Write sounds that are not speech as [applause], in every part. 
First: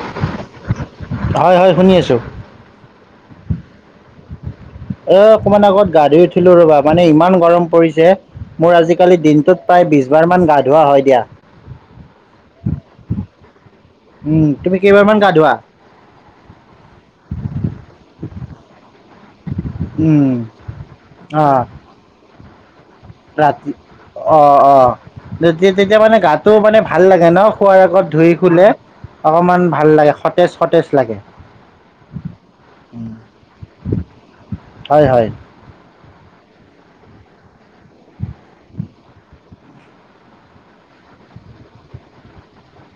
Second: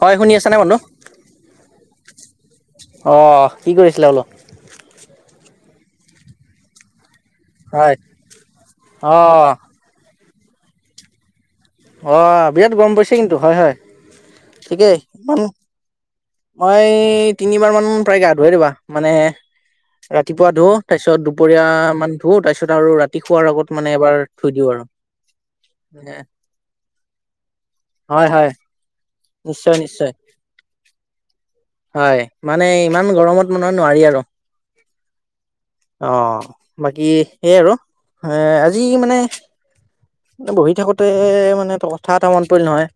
হয় শুনি আছা নে মানুু হয় হয় শুনি আছো অঁ কি কৰি আছিলা বোলো এ অকমান আগত গা ধুই উঠিলো ৰবা মানে ইমান গৰম হয়। পৰিছে মোৰ আজিকালি অ' দিনটোত প্ৰায় বিছ বাৰ মান গা ধুৱা হয় দিয়া অ বিৰাট গৰম পাৰিছে কিন্তু হয় হয় উম তুমি ঠিকেই কেইবাৰ মান গা ইমান ধোৱা মই তিনিবাৰ মান প্ৰায় গা ধোৱে ৰবা মানে উম ৰাতিপুৱা ধুও তাৰপিছত অ দুপৰীয়া মান ধুও তাৰপিছত আৰু ৰাত ৰাতি অ অ তেতিয়া তেতিয়া এ, মানে গাটোঅ মানে ভাল লাগে ন খোৱাৰ আগত হয় ধুই হয় শুলে অকমান নিশ্চয় ভাল নিশ্চয় লাগে সতেজ সতেজ লাগে হয় মানে ইমান গৰমত মানু নোৱাৰি আৰু হয় হয় অ বাকী সেই আৰু এ আজি মানে বহি থাকোতে মানে কথা এটা মনত পৰিল নহয়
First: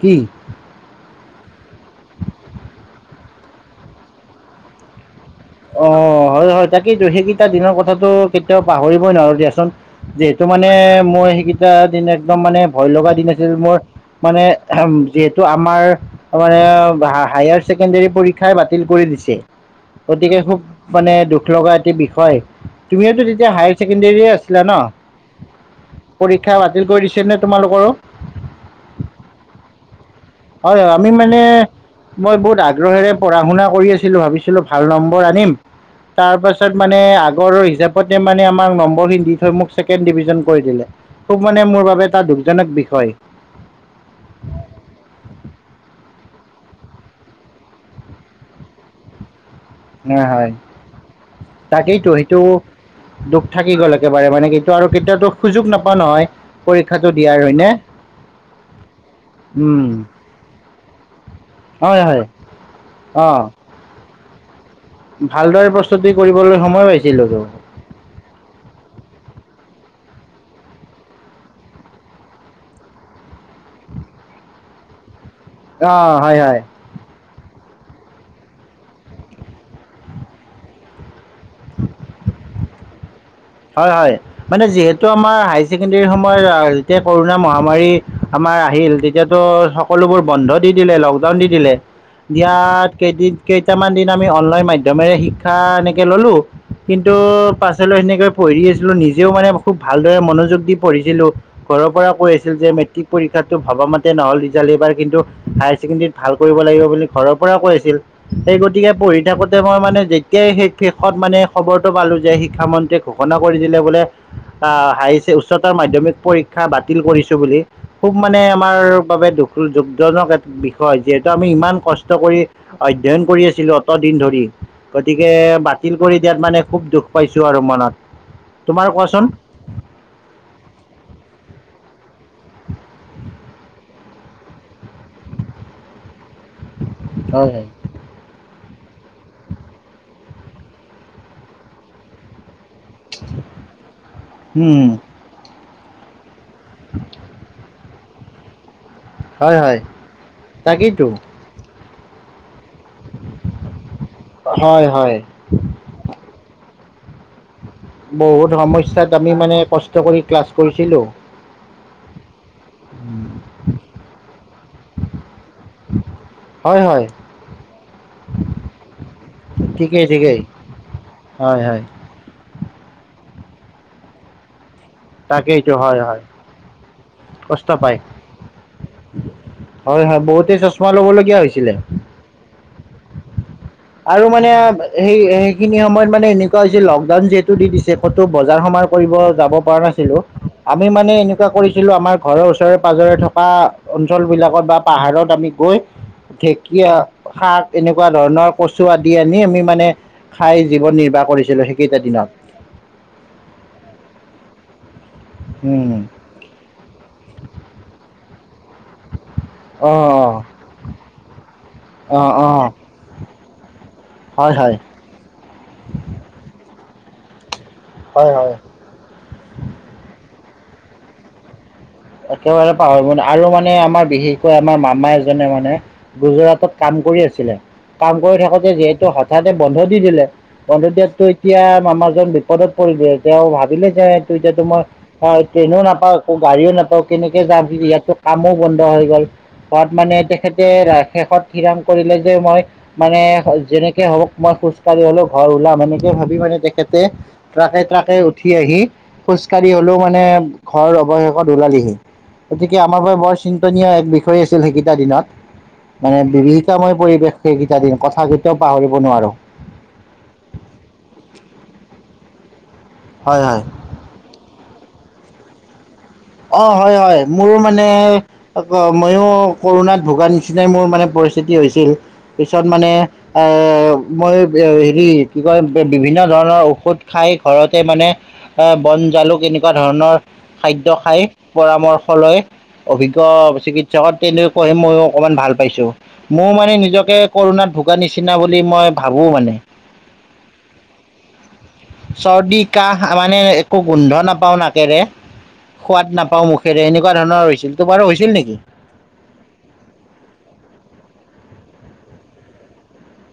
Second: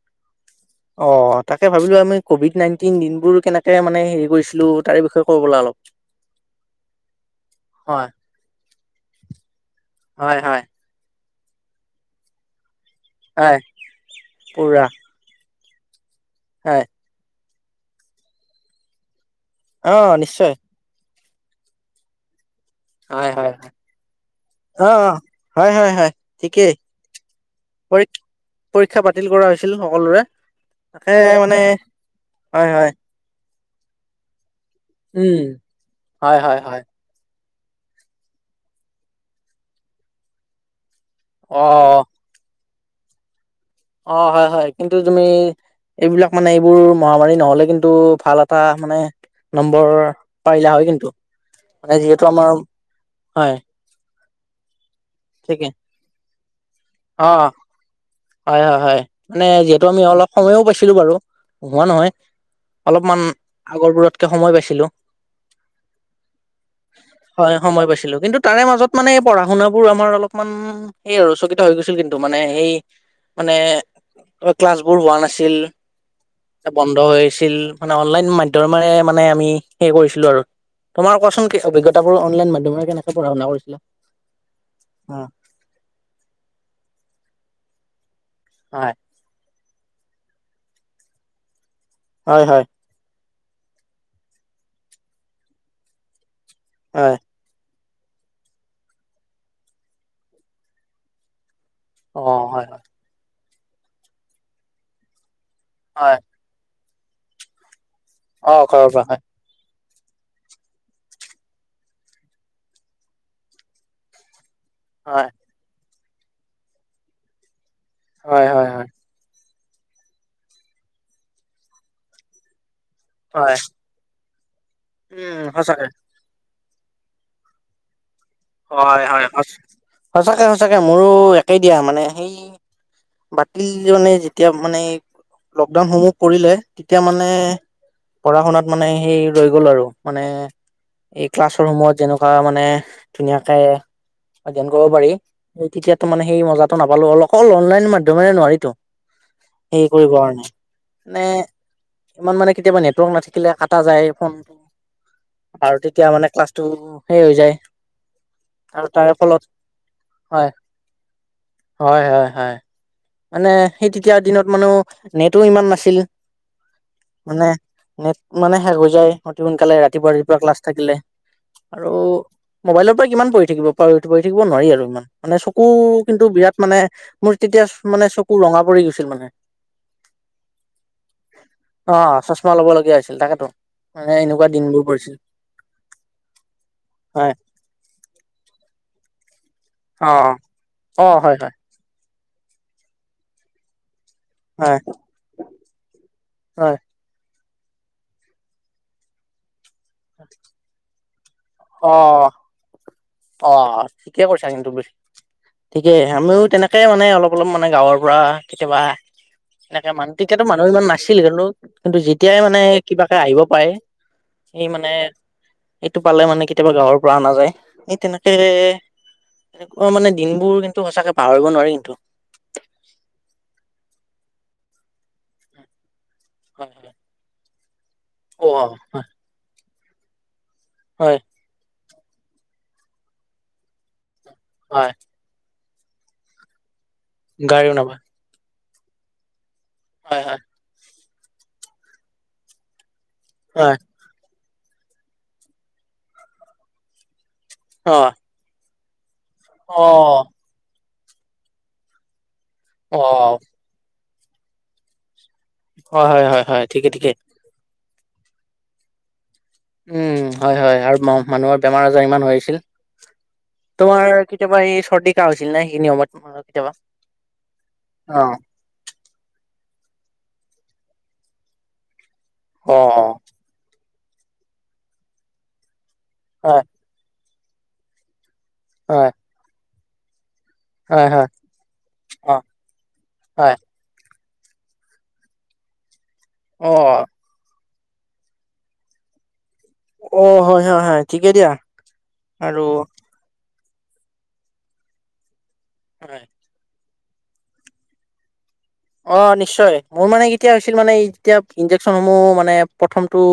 কি অ তাকে ভাবিলো আমি কভিড নাইণ্টিন দিনবোৰ কেনেকে মানে হেৰি কৰিছিলো তাৰে বিষয়ে ক'ব ব'লা অলপ। অ হয় হয় তাকেইতো সেইকেইটা দিনৰ হয় কথাটো কেতিয়াও পাহৰিবই নোৱাৰো দিয়াচোন হয় যিহেতু হয় মানে মোৰ সেইকেইটা দিন একদম মানে ভয় লগা এতিয়াতো হয়। মৰ মানে পুৰা যিহেতু আমাৰ মানে হয় হা হায়াৰ ছেকেণ্ডেৰী পৰীক্ষাই বাতিল কৰি দিছে। অ গতিকে নিশ্চয় খুব মানে দুখ লগা এটি বিষয় তুমিয়োতো হয় হয় তেতিয়া হয়। হায়াৰ ছেকেণ্ডেৰীয়ে আছিলা ন? অ অ হয় হয় হয় পৰীক্ষা ঠিকেই বাতিল কৰি দিছে নে তোমালোকৰো? পৰী পৰীক্ষা বাতিল কৰা হৈছিল সকলোৰে। [unintelligible] আমি মানে মই বহুত হয় হয় আগ্ৰহেৰে পঢ়া শুনা কৰি আছিলোঁ ভাবিছিলোঁ ভাল নম্বৰ উম আনিম তাৰ হয় হয় পাছত হয়। মানে আগৰ হিচাপ প্ৰত্যে মানে আমাক নম্বৰিং দি থৈ মোক ছেকেন ডিভিজন কৰি দিলে। খুব অ মানে মোৰ বাবে এটা দুখজনক বিষয়। অ', হয় হয় কিন্তু তুমি এইবিলাক মানে এইবোৰ মহামাৰী নহ'লে কিন্তু ভাল এটা মানে নম্বৰ পাৰিলা হয় কিন্তু মানে তাকেইতো যিহেতু সেইটো আমাৰ দুখ হয়। থাকি গ'ল একেবাৰে মানে কিন্তু আৰু কেতিয়াওতো সুযোগ ঠিকে নাপাওঁ নহয় পৰীক্ষাটো অ দিয়াৰ হয় নে? হয় হয় হয় মানে যিহেতু আমি অলপ সময়ো পাইছিলোঁ বাৰু [unintelligible] হয় নহয় হয় অলপমান অ আগৰবোৰতকে সময় পাইছিলোঁ। ভালদৰে প্ৰস্তুতি কৰিবলৈ সময় পাইছিলোঁতো। হয় সময় পাইছিলোঁ কিন্তু তাৰে মাজত মানে পঢ়া শুনাবোৰ আমাৰ অলপমান [unintelligible] কিন্তু মানে সেই মানে অ', ক্লাছবোৰ হোৱা নাছিল। অ', হয় হয়। বন্ধ হৈছিল মানে অনলাইন মাধ্যমেৰে মানে আমি সেই কৰিছিলোঁ আৰু তোমাৰ কোৱা [unintelligible] অনলাইন মাধ্যমেৰে কেনেকে পঢ়া শুনা কৰিম হয় হয় মানে যিহেতু আমাৰ হাই ছেকেণ্ডৰী সময়ত আ, যেতিয়া কৰোণা মহামাৰী আমাৰ আহিল হয় তেতিয়াতো সকলোবোৰ বন্ধ দি দিলে লকডাউন দি দিলে হয় হয় দিয়াত কেইদিন কেইটামান দিন আমি অনলাইন মাধ্যমেৰে শিক্ষা এনেকে ল'লো কিন্তু হয় পাছলে সেনেকৈ পঢ়ি আছিলোঁ নিজেও মানে খুব ভালদৰে মনোযোগ দি পঢ়িছিলো। ঘৰ পৰা অ কৈ আছিল হয় যে হয় মেট্ৰিক পৰীক্ষাতো ভবা মতে নহ'ল ৰিজাল্ট এইবাৰ কিন্তু হায়াৰ ছেকেণ্ডৰীত হয় ভাল কৰিব লাগিব বুলি ঘৰৰ পৰাও কৈ আছিল অ সেই ঘৰৰ গতিকে পৰা হয় পঢ়ি থাকোত তে মই মানে যেতিয়াই সেই শেষত মানে খবৰটো পালোঁ যে শিক্ষামন্ত্ৰীয়ে ঘোষণা কৰি দিলে বোলে আ, হাইছ হয় উচ্চতৰ মাধ্যমিক পৰীক্ষা বাতিল কৰিছে বুলি। খুব মানে হয় হয় আমাৰ হয় বাবে দুখ [unintelligible] এট বিষয় যিহেতু আমি ইমান কষ্ট কৰি। অধ্যয়ন কৰি হয় আছিলোঁ অত দিন ধৰি গতিকে উম সঁচাকে বাতিল কৰি দিয়াত মানে খুব দুস পাইছোঁ আৰু মনত। তোমাৰ হয় কোৱাচোন হয় সচ সঁচাকে সঁচাকে মোৰো একেই দিয়া মানে সেই বাতিল [unintelligible] যেতিয়া মানে লকডাউন সমূহ পৰিলে তেতিয়া মানে হয় হয় পঢ়া-শুনাত মানে সেই ৰৈ গ'ল আৰু মানে এই ক্লাছৰ ৰুমত যেনেকুৱা মানে ধুনীয়াকে অধ্যয়ন উম কৰব পাৰি [unintelligible] তেতিয়াতো মানে সেই মজাটো নাপালোঁ [unintelligible] অকল অনলাইন মাইত [unintelligible] নোৱাৰিটো হয় হয় হেই কৰিব কাৰণে, তাকেইতো নে ইমান মানে কেতিয়াবা নেটৱৰ্ক নাথাকিলে কাটা যায় ফোন হয় হয় আৰু তেতিয়া মানে ক্লাছটো সেই হৈ যায়। বহুত আৰু সমস্যাত তাৰে আমি ফলত মানে কষ্ট কৰি হয় ক্লাছ কৰিছিলোঁ। হয় হয় হয়। মানে সেই তেতিয়া দিনত মানো নেটো ইমান নাছিল। হয় হয়। মানে নেট মানে শেষ হৈ যায় অতি সোনকালে ঠিকেই ৰাতিপুৱা ঠিকেই ৰাতিপুৱা ক্লাছ থাকিলে। হয় হয়। আৰু মোবাইলৰ পৰা কিমান পঢ়ি থাকিব [unintelligible] পঢ়ি থাকিব নোৱাৰি আৰু ইমান। মানে চকু তাকেইটো হয় হয় কিন্তু বিৰাট মানে মোৰ তেতিয়া কষ্ট পায় মানে চকু ৰঙা পৰি গৈছিল মানে, হয় হয় বহুতে চশমা ল'বলগীয়া হৈছিলে অঁ চছ মা লবলগীয়া হৈছিল তাকেতো। আৰু এনেকুৱা মানে দিনবোৰ পৰিছিল সেই সেইখিনি সময়ত মানে এনেকুৱা হৈছিল লকডাউন হয় যিহে তু দি দিছে কতো বজাৰ সমাৰ কৰিব যাব পৰা অ নাছিলো, আমি অ মানে হয় এনেকুৱা হয় কৰি ছিলো আমাৰ ঘৰৰ ওচৰে পাঁজৰে থকা। অঞ্চলবিলাকত হয় বা পাহাৰত আমি গৈ, হয় ঢেঁকীয়া শাক এনেকুৱা ধৰণৰ। কচু আদি আনি আমি মানে খাই জীৱন নিৰ্বাহ কৰিছিলো সেইকেইটা দিনত। অহ ঠিকে কৰিছা কিন্তু দেই, উম ঠিকেই আমিও তেনে কেই মানে অলপ অলপ মানে গাঁৱৰ পৰা কেতিয়াবা। এনেকে অ মান তেতিয়াতো মানুহ ইমান নাছিল কিন্তু, কিন্তু অ যেতিয়াই অ অ মানে কিবাকে আহিব পাৰে। হয় সেই হয় মানে, এইটো পালে মানে কেতিয়াবা গাঁৱৰ পৰা আনা যায়। এই হয় তেনেকে, হয় তেনেকুৱা মানে দিনবোৰ কিন্তু সঁচাকে পাহৰিব নোৱাৰি কিন্তু। একেবাৰে পাহৰিব নোৱাৰি আৰু মানে আমাৰ বিশেষকৈ আমাৰ মামা এজনে মানে। হয় গুজৰাটত হয় কাম কৰি আছিলে, কাম কৰি অ থাকোতে যিহেতু হঠাতে বন্ধ দি দিলে। বন্ধ হয় হয় দিয়াতটো এতিয়া মামাজন বিপদত পৰিলে তেওঁ ভাবিলে যে তোৰ এতিয়াতো হয় মই হয় ট্ৰেইনো নাপাও আকৌ গাড়ীও নাপাও কেনেকে যাম গাড়ীও নাপায় ইয়াতো কামো বন্ধ হৈ গ'ল। মানে হয় হয় তেখেতে শেষত থিৰাং কৰিলে যে মই মানে হয় যেনে কে হওক মই খোজ কঢ়ি হলেও ঘৰ ওলাম এনেকে ভাবি মানে তেখেতে ট্ৰাকে অ ট্ৰাকে উঠি আহি। খোজ কাঢ়ি হলেও মানে অ ঘৰ অৱশেষত ওলালেহি। গতিকে অ আমাৰ বাবে বৰ চি ন্তনিয় এক বিষয় আছিল সেইকেইটা দিনত হয় মানে হয় হয় হয় ঠিকে বিভীষিকাময় ঠিকে পৰিৱেশ। সেইকেইটা দিন কথা কেইটাও পাহৰিব নোৱাৰো। উম হয় হয় আৰু মানুহৰ বেমাৰ আজাৰ ইমান হৈ আছিল। হয় হয়। তোমাৰ কেতিয়াবা এই চৰ্দি কাহ হৈছিল না সেইখিনী সময়ত? অ কেতিয়াবা হয় হয় মোৰ মানে অ মইয়ো কৰোণাত ভোগা নিচিনাই মোৰ মানে পৰিস্থিতি হৈছিল পিছত অ মানে আহ মই হেৰি কি কয় বিভিন্ন ধৰণৰ হয় ঔষধ খাই ঘৰতে মানে এ বন হয় জালুক এনেকুৱা ধৰণৰ খাদ্য হয় খাই। হয় পৰামৰ্শ অ লৈ হয় অভিজ্ঞ চিকিৎসকত তেনেকৈ হে মই অকমান ভাল পাইছো। মোৰ অ মানে নিজকে কৰণাত ভোগা নিচিনা বুলি মই ভাবো মানে। অ হয় হয় হয় ঠিকে দিয়া, চৰ্দি আৰু কাহ মানে একো গোন্ধ নাপাওঁ নাকেৰে। সোৱাদ হয় নাপাও মুখেৰে এনেকুৱা ধৰণৰ হৈছিল। তোমাৰো হৈছিল নেকি? অ নিশ্চয়। মোৰ মানে কেতিয়া হৈছিল মানে যেতিয়া ইনজেকচন সমূহ মানে প্ৰথমটো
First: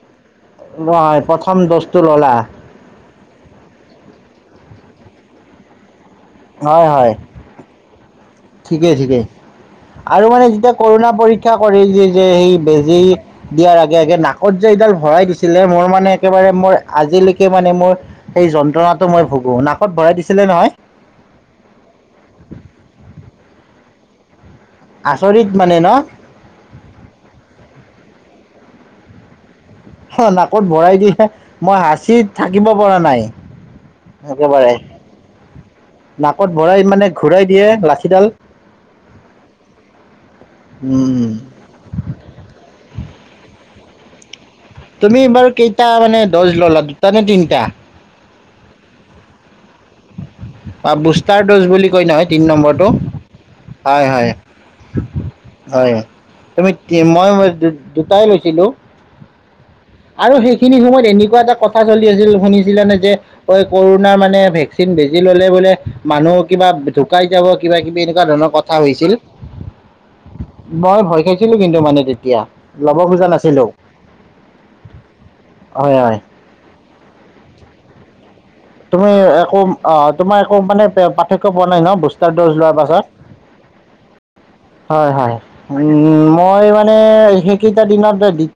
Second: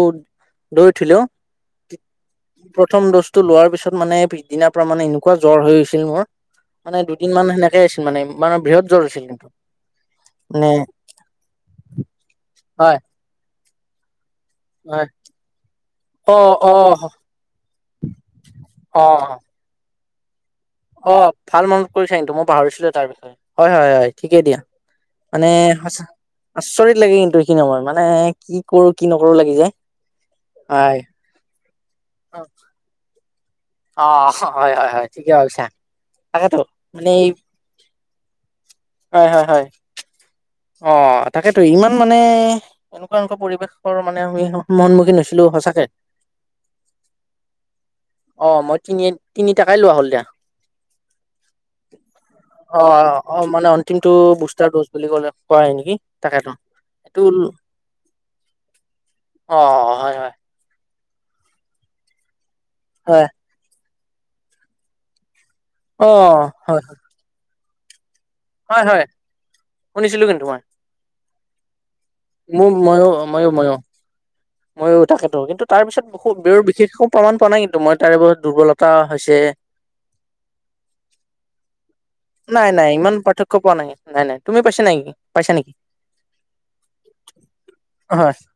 লৈ লোৱা উঠিলো হয় প্ৰথম ড'জটো ললা? প্ৰথম ড'জটো লোৱাৰ পিছত মানে পিছদিনাৰ পৰা মানে এনেকুৱা জ্বৰ হৈ গৈছিল মোৰ হয় মানে হয় দুদিন মান সেনে কোৱা হৈছিল মানে, মানে বৃহৎ ঠিকেই জ্বৰ ঠিকেই হৈছিল কিন্তু। আৰু মানে যেতিয়া কৰোণা পৰীক্ষা কৰে যে যে সেই বেজী হয় দিয়াৰ আগে আগে না কত যে সেইডাল হয় ভৰাই দিছিলে মোৰ মানে অ একেবাৰে অ মোৰ আজিলৈকে মানে মোৰ সেই অ যন্ত্ৰণাটো মই ভুগো। নাকত ভৰাই দিছিলে নহয়? অ ভাল মনত কৰিছা কিন্তু, মই পাহৰিছিলো তাৰ বিষয়ে, হয় হয় হয় ঠিকেই দিয়া। আচৰিত মানে ন সঁচা আচৰিত লাগে কিন্তু এইখিনি সময় মানে কি কৰো কি নকৰো লাগি যায়। অ নাকত ভৰাই হয় দিলে। মই হাঁচিত থাকিব পৰা নাই। অ একেবাৰে। হয় হয় হয় ঠিকে ভাবিছা তাকেতো নাকত ভৰাই মানে এই ঘূৰাই দিয়ে লাঁঠিডাল। হয়, হয়, হয়। উম, উম। ত' ইমান মানে এনেকুৱা এনেকুৱা পৰিৱেশৰ মানে [unintelligible] তুমি হৈছিলো বাৰু সঁচাকে কেইটা মানে দ'জ ল'লা দুটা নে তিনিটা? অ', মই তিনি তিনি টাকাই লোৱা হ'ল দিয়া। বা বুষ্টাৰ ড'জ বুলি কয় নহয় তিন অ নম্বৰটো, অ মানে হয় অন্তিমটো হয়। বুষ্টাৰ ড'জ বুলি ক'লে কয় হয়, নেকি তাকেতো তুমি কি এইটো মই-মই দু-দুটাই লৈছিলো। অ', হয়, হয়। খিনি সময়ত এনেকুৱা এটা কথা চলি আছিল, শুনিছিলা নে যে হয় ঐ ক'ৰণাৰ মানে ভেকচিন বেজী ল'লে বোলে অ মানুহ কিবা হয় ধুক কাই যাব কিবা কিবি এনেকুৱা ধৰণৰ কথা হয় হয় হৈছিল! শুনিছিলো কিন্তু মই ভয় খাইছিলো কিন্তু মানে তেতিয়া, মোৰ ল'ব খোজা নাছিলো। মইও তাকেতো কিন্তু তাৰ পিছত হয় বিশেষ এক প্ৰমাণ পোৱা নাই কিন্তু মই তাৰে পিছত দুৰ্বল তুমি একো অ' তোমাৰ একো মানে পাৰ্থক্য পোৱা নাই ন বুষ্ট তাৰ ড'জ নাই লোৱাৰ নাই পাছত? ইমান পাৰ্থক্য পোৱা নাই নাই নাই তুমি পাইছা নেকি হয় হয় পাইছা নেকি ম-মই মানে বিশেষ কেইটা দিনতে হয় দি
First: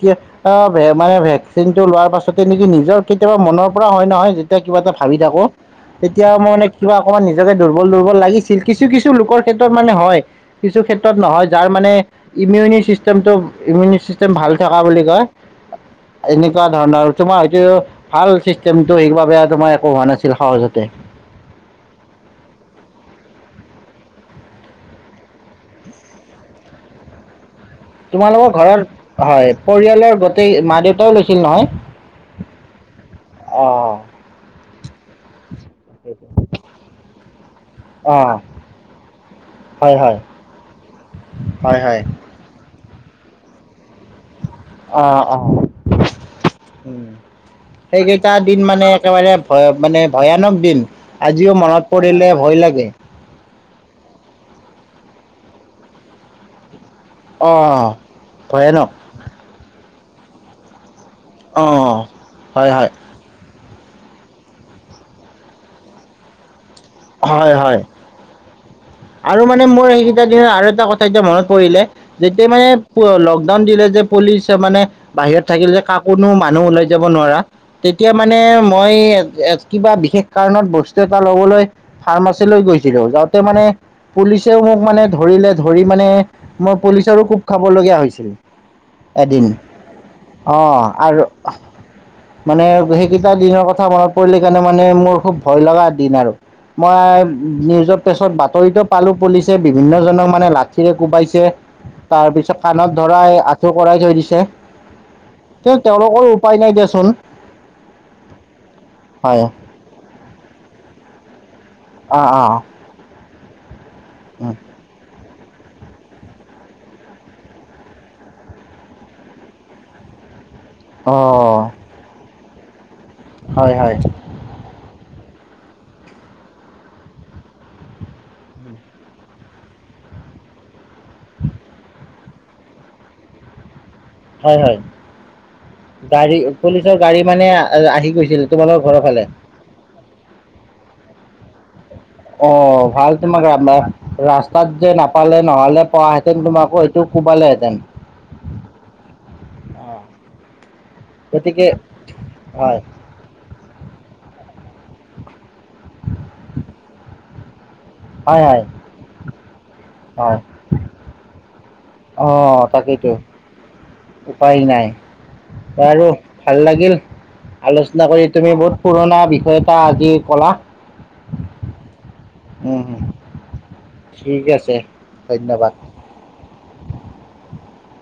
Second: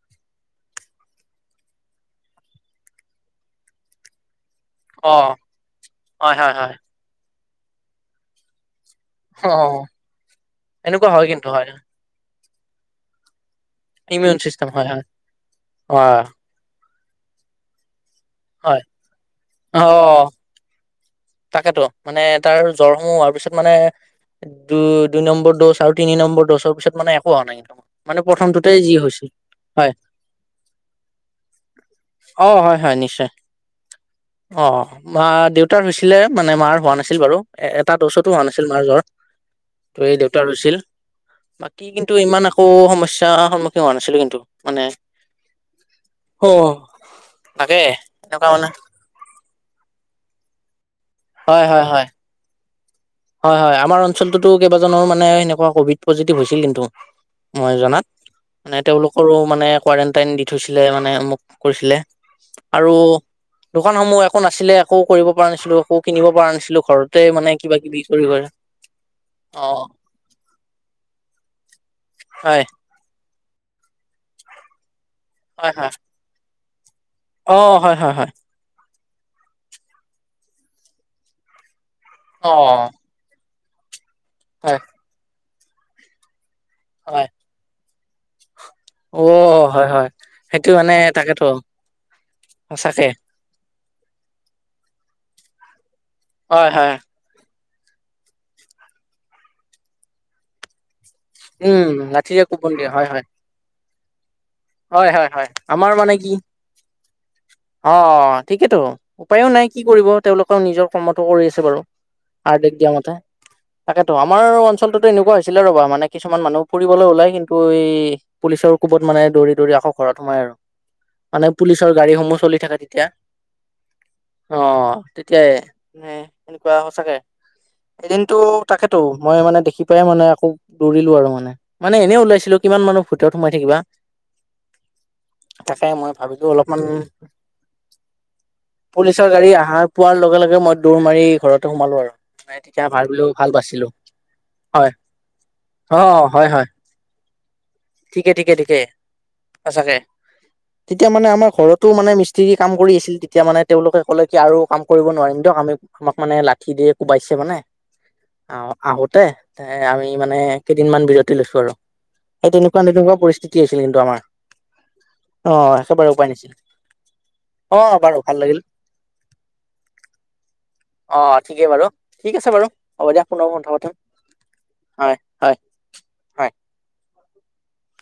মানে ভেকচিনটো লোৱাৰ পাছতে নেকি নিজৰ কেতিয়াবা মনৰ পৰা হয় নহয় যেতিয়া কিবা এটা অ ভাবি থাকো। তেতিয়া হয় মই হয় মানে হয় কিবা অকণমান নিজকে দুৰ্বল দুৰ্বল লাগি কিছু কিছু লোকৰ অ ক্ষেত্ৰত মানে হয়। কিছু এনেকুৱা ক্ষেত্ৰত হয় নহয় কিন্তু হয় যাৰ মানে ইমিউনি চিষ্টেমটো ইমিউনি চিষ্টেম ইমিউন ভাল থকা হয় হয় বুলি কয়। হয় এনে তেনেকুৱা ধৰণৰ আৰু তোমাৰ হয়তো ভাল হয় চিষ্টেমটো সেই বাবে তোমাৰ একো হোৱা অ' নাছিল সহজতে। তাকেতো মানে তাৰ জ্বৰসমূহ হোৱাৰ পিছত মানে দুই-দুই নম্বৰ ড'জ আৰু তিনি নম্বৰ ড'জৰ পিছত মানে একো হোৱা নাই কিন্তু। মানে তোমালোকৰ প্ৰথমটোতেই যি ঘৰত হৈছিল হয় পৰিয়ালৰ গোটেই মা দেউতাও লৈছিল নহয়? অ', হয়, হয় নিশ্চয় অঁ অ' অ' মা দেউতাৰ হৈছ ছিলে মানে মাৰ হোৱা নাছিল বাৰু এটা ড'জতো অঁ হোৱা নাছিল মাৰ জ্বৰ। হয় তোৰ এই হয়। দেউতা হৈছিল হয় বাকী হয়। কিন্তু ইমান একো সমস্যা সন্মুখীন হোৱা নাছিলো কিন্তু। মানে অ', অ', অ' উম তাকে সেইকেইটা এনেকুৱা দিন মানে একেবাৰে ভয় মানে ভয়ানক দিন আজিও হয় মনত হয় হয় পৰিলে ভয় লাগে। হয়, হয়, আমাৰ অঞ্চলটোতো কেইবাজনৰো মানে সেনেকুৱা ক'ভিড পজিটিভ হৈছিল কিন্তু। মই অ' জনাত, মানে ভয়ানক তেওঁলোক কৰো মানে কোৱাৰেণ্টাইন দি থৈছিলে মানে মোক কৰিছিলে অ' হয় হয় আৰু দোকানসমূহ একো নাছিলে একো কৰিব পৰা নাছিলোঁ একো কিনিব পৰা নাছিলো। ঘৰতে মানে হয় কিবা হয়। কিবি কৰিবৰ। আৰু মানে মোৰ সেইকেইটা দিনত আৰু এটা কথা এতিয়া মনত পৰিলে। যেতিয়া হয় মানে লকডাউন দিলে যে পুলিচ মানে বাহিৰত থাকিল হয় যে হয় কাক কোনো মানুহ ওলাই যাব নোৱাৰা, অ হয় তেতিয়া হয় হয় মানে মই কিবা বিশেষ কাৰণত বস্তু এটা ল'বলৈ ফাৰ্মাচী অ লৈ গৈছিলোঁ। যাওঁতে মানে পুলিচেও হয় মোক মানে ধৰিলে ধৰি মানে মই পুলিচৰো হয় কোব খাবলগীয়া হৈছিল। অ এদিন, হয় হয় সেইটো অ' মানে আৰু তাকেতো মানে সঁচাকে সেইকেইটা দিনৰ কথা মনত পৰিলে কাৰণে মানে মোৰ খুব ভয় লগা দিন আৰু হয় হয় মই নিউজৰ পেছত বাতৰিতো পালো পুলিচে বিভিন্ন জনক মানে লাঠি লাঠিৰে কোবাইছে উম তাৰ লাঠিৰে পিছত কোবন কাণত দিয়ে হয় হয় ধৰাই আঁঠু কঢ়াই থৈ দিছে। হয় হয় হয় তেওঁ আমাৰ মানে কি তেওঁলোকৰো উপায় নাই দিয়াচোন। অ' অ' ঠিকেইেতো হয় উপায়ো নাই। কি কৰিব তেওঁলোকেও নিজৰ কৰ্মতো কৰি আছে বাৰু, অঁ অঁ আৰ্দিক দিয়া মতে। তাকেতো, আমাৰ অঞ্চলটোতো এনেকুৱা হৈছিলে ৰ'বা মানে। কিছুমান মানুহ ফুৰিবলৈ ওলাই কিন্তু, এই পুলিচৰ কোবত মানে দৌৰি দৌৰি আকৌ ঘৰত সোমাই আৰু। মানে, অঁ পুলিচৰ গাড়ীসমূহ চলি থাকে তেতিয়া। হয় হয়। অ' তেতিয়া হে। সেনেকুৱা সঁচাকে, এদিনতটো তাকেতো মই মানে দেখি পাই মানে আকৌ - দৌৰিলো আৰু মানে মানে এনেই ওলাইছিলো। কিমান মানুহৰ ভিতৰত সোমাই থাকিবা। হয় হয়। তাকে মই গাড়ী, ভাবিলো অলপমান পুলিচৰ গাড়ী মানে আহি গৈছিল তোমালোকৰ ঘৰৰ পুলিচৰ ফালে। গাড়ী আহাৰ পোৱাৰ লগে লগে মই দৌৰ মাৰি ঘৰতে সোমালো আৰু। মানে তেতিয়া অ' ভাল ভাবিলো তোমাক বাচিলো [unintelligible] ৰাস্তাত হয় যে নাপালে, নহলে অ পোৱাহেঁতেন হয় হয় তোমাকো হয়টো কোবালেহেতেন। ঠিকে ঠিকে ঠিকে সঁচাকে। তেতিয়া মানে আমাৰ গতিকে ঘৰতো মানে মিস্ত্ৰী কাম হয় কৰি আছিল তেতিয়া মানে, তেওঁলোকে ক'লে কি আৰু কাম কৰিব নোৱাৰিম। দিয়ক আমি আমাক মানে লাঠি দিয়ে কোবাইছে মানে- হয় হয় আহ' আহোতে এ আমি মানে কেইদিন মান বিৰতি লৈছো আৰু। সেই অ' তেনেকুৱা তাকেইেতো তেনেকুৱা পৰিস্থিতি হৈছিল কিন্তু আমাৰ উপায় নাই। অ বাৰু, একেবাৰে উপায় নাছিল ভাল লাগিল। অ আলোচনা বাৰু কৰি ভাল তুমি লাগিল বহুত পুৰণা বিষয় এটা আজি ক'লা - অ' ঠিকেই বাৰু ঠিক আছে বাৰু উম, উম, হ'ব দিয়া পুনৰ কথা পঠাম। ঠিক আছে হয় হয় ধন্যবাদ। হয় [inaudible]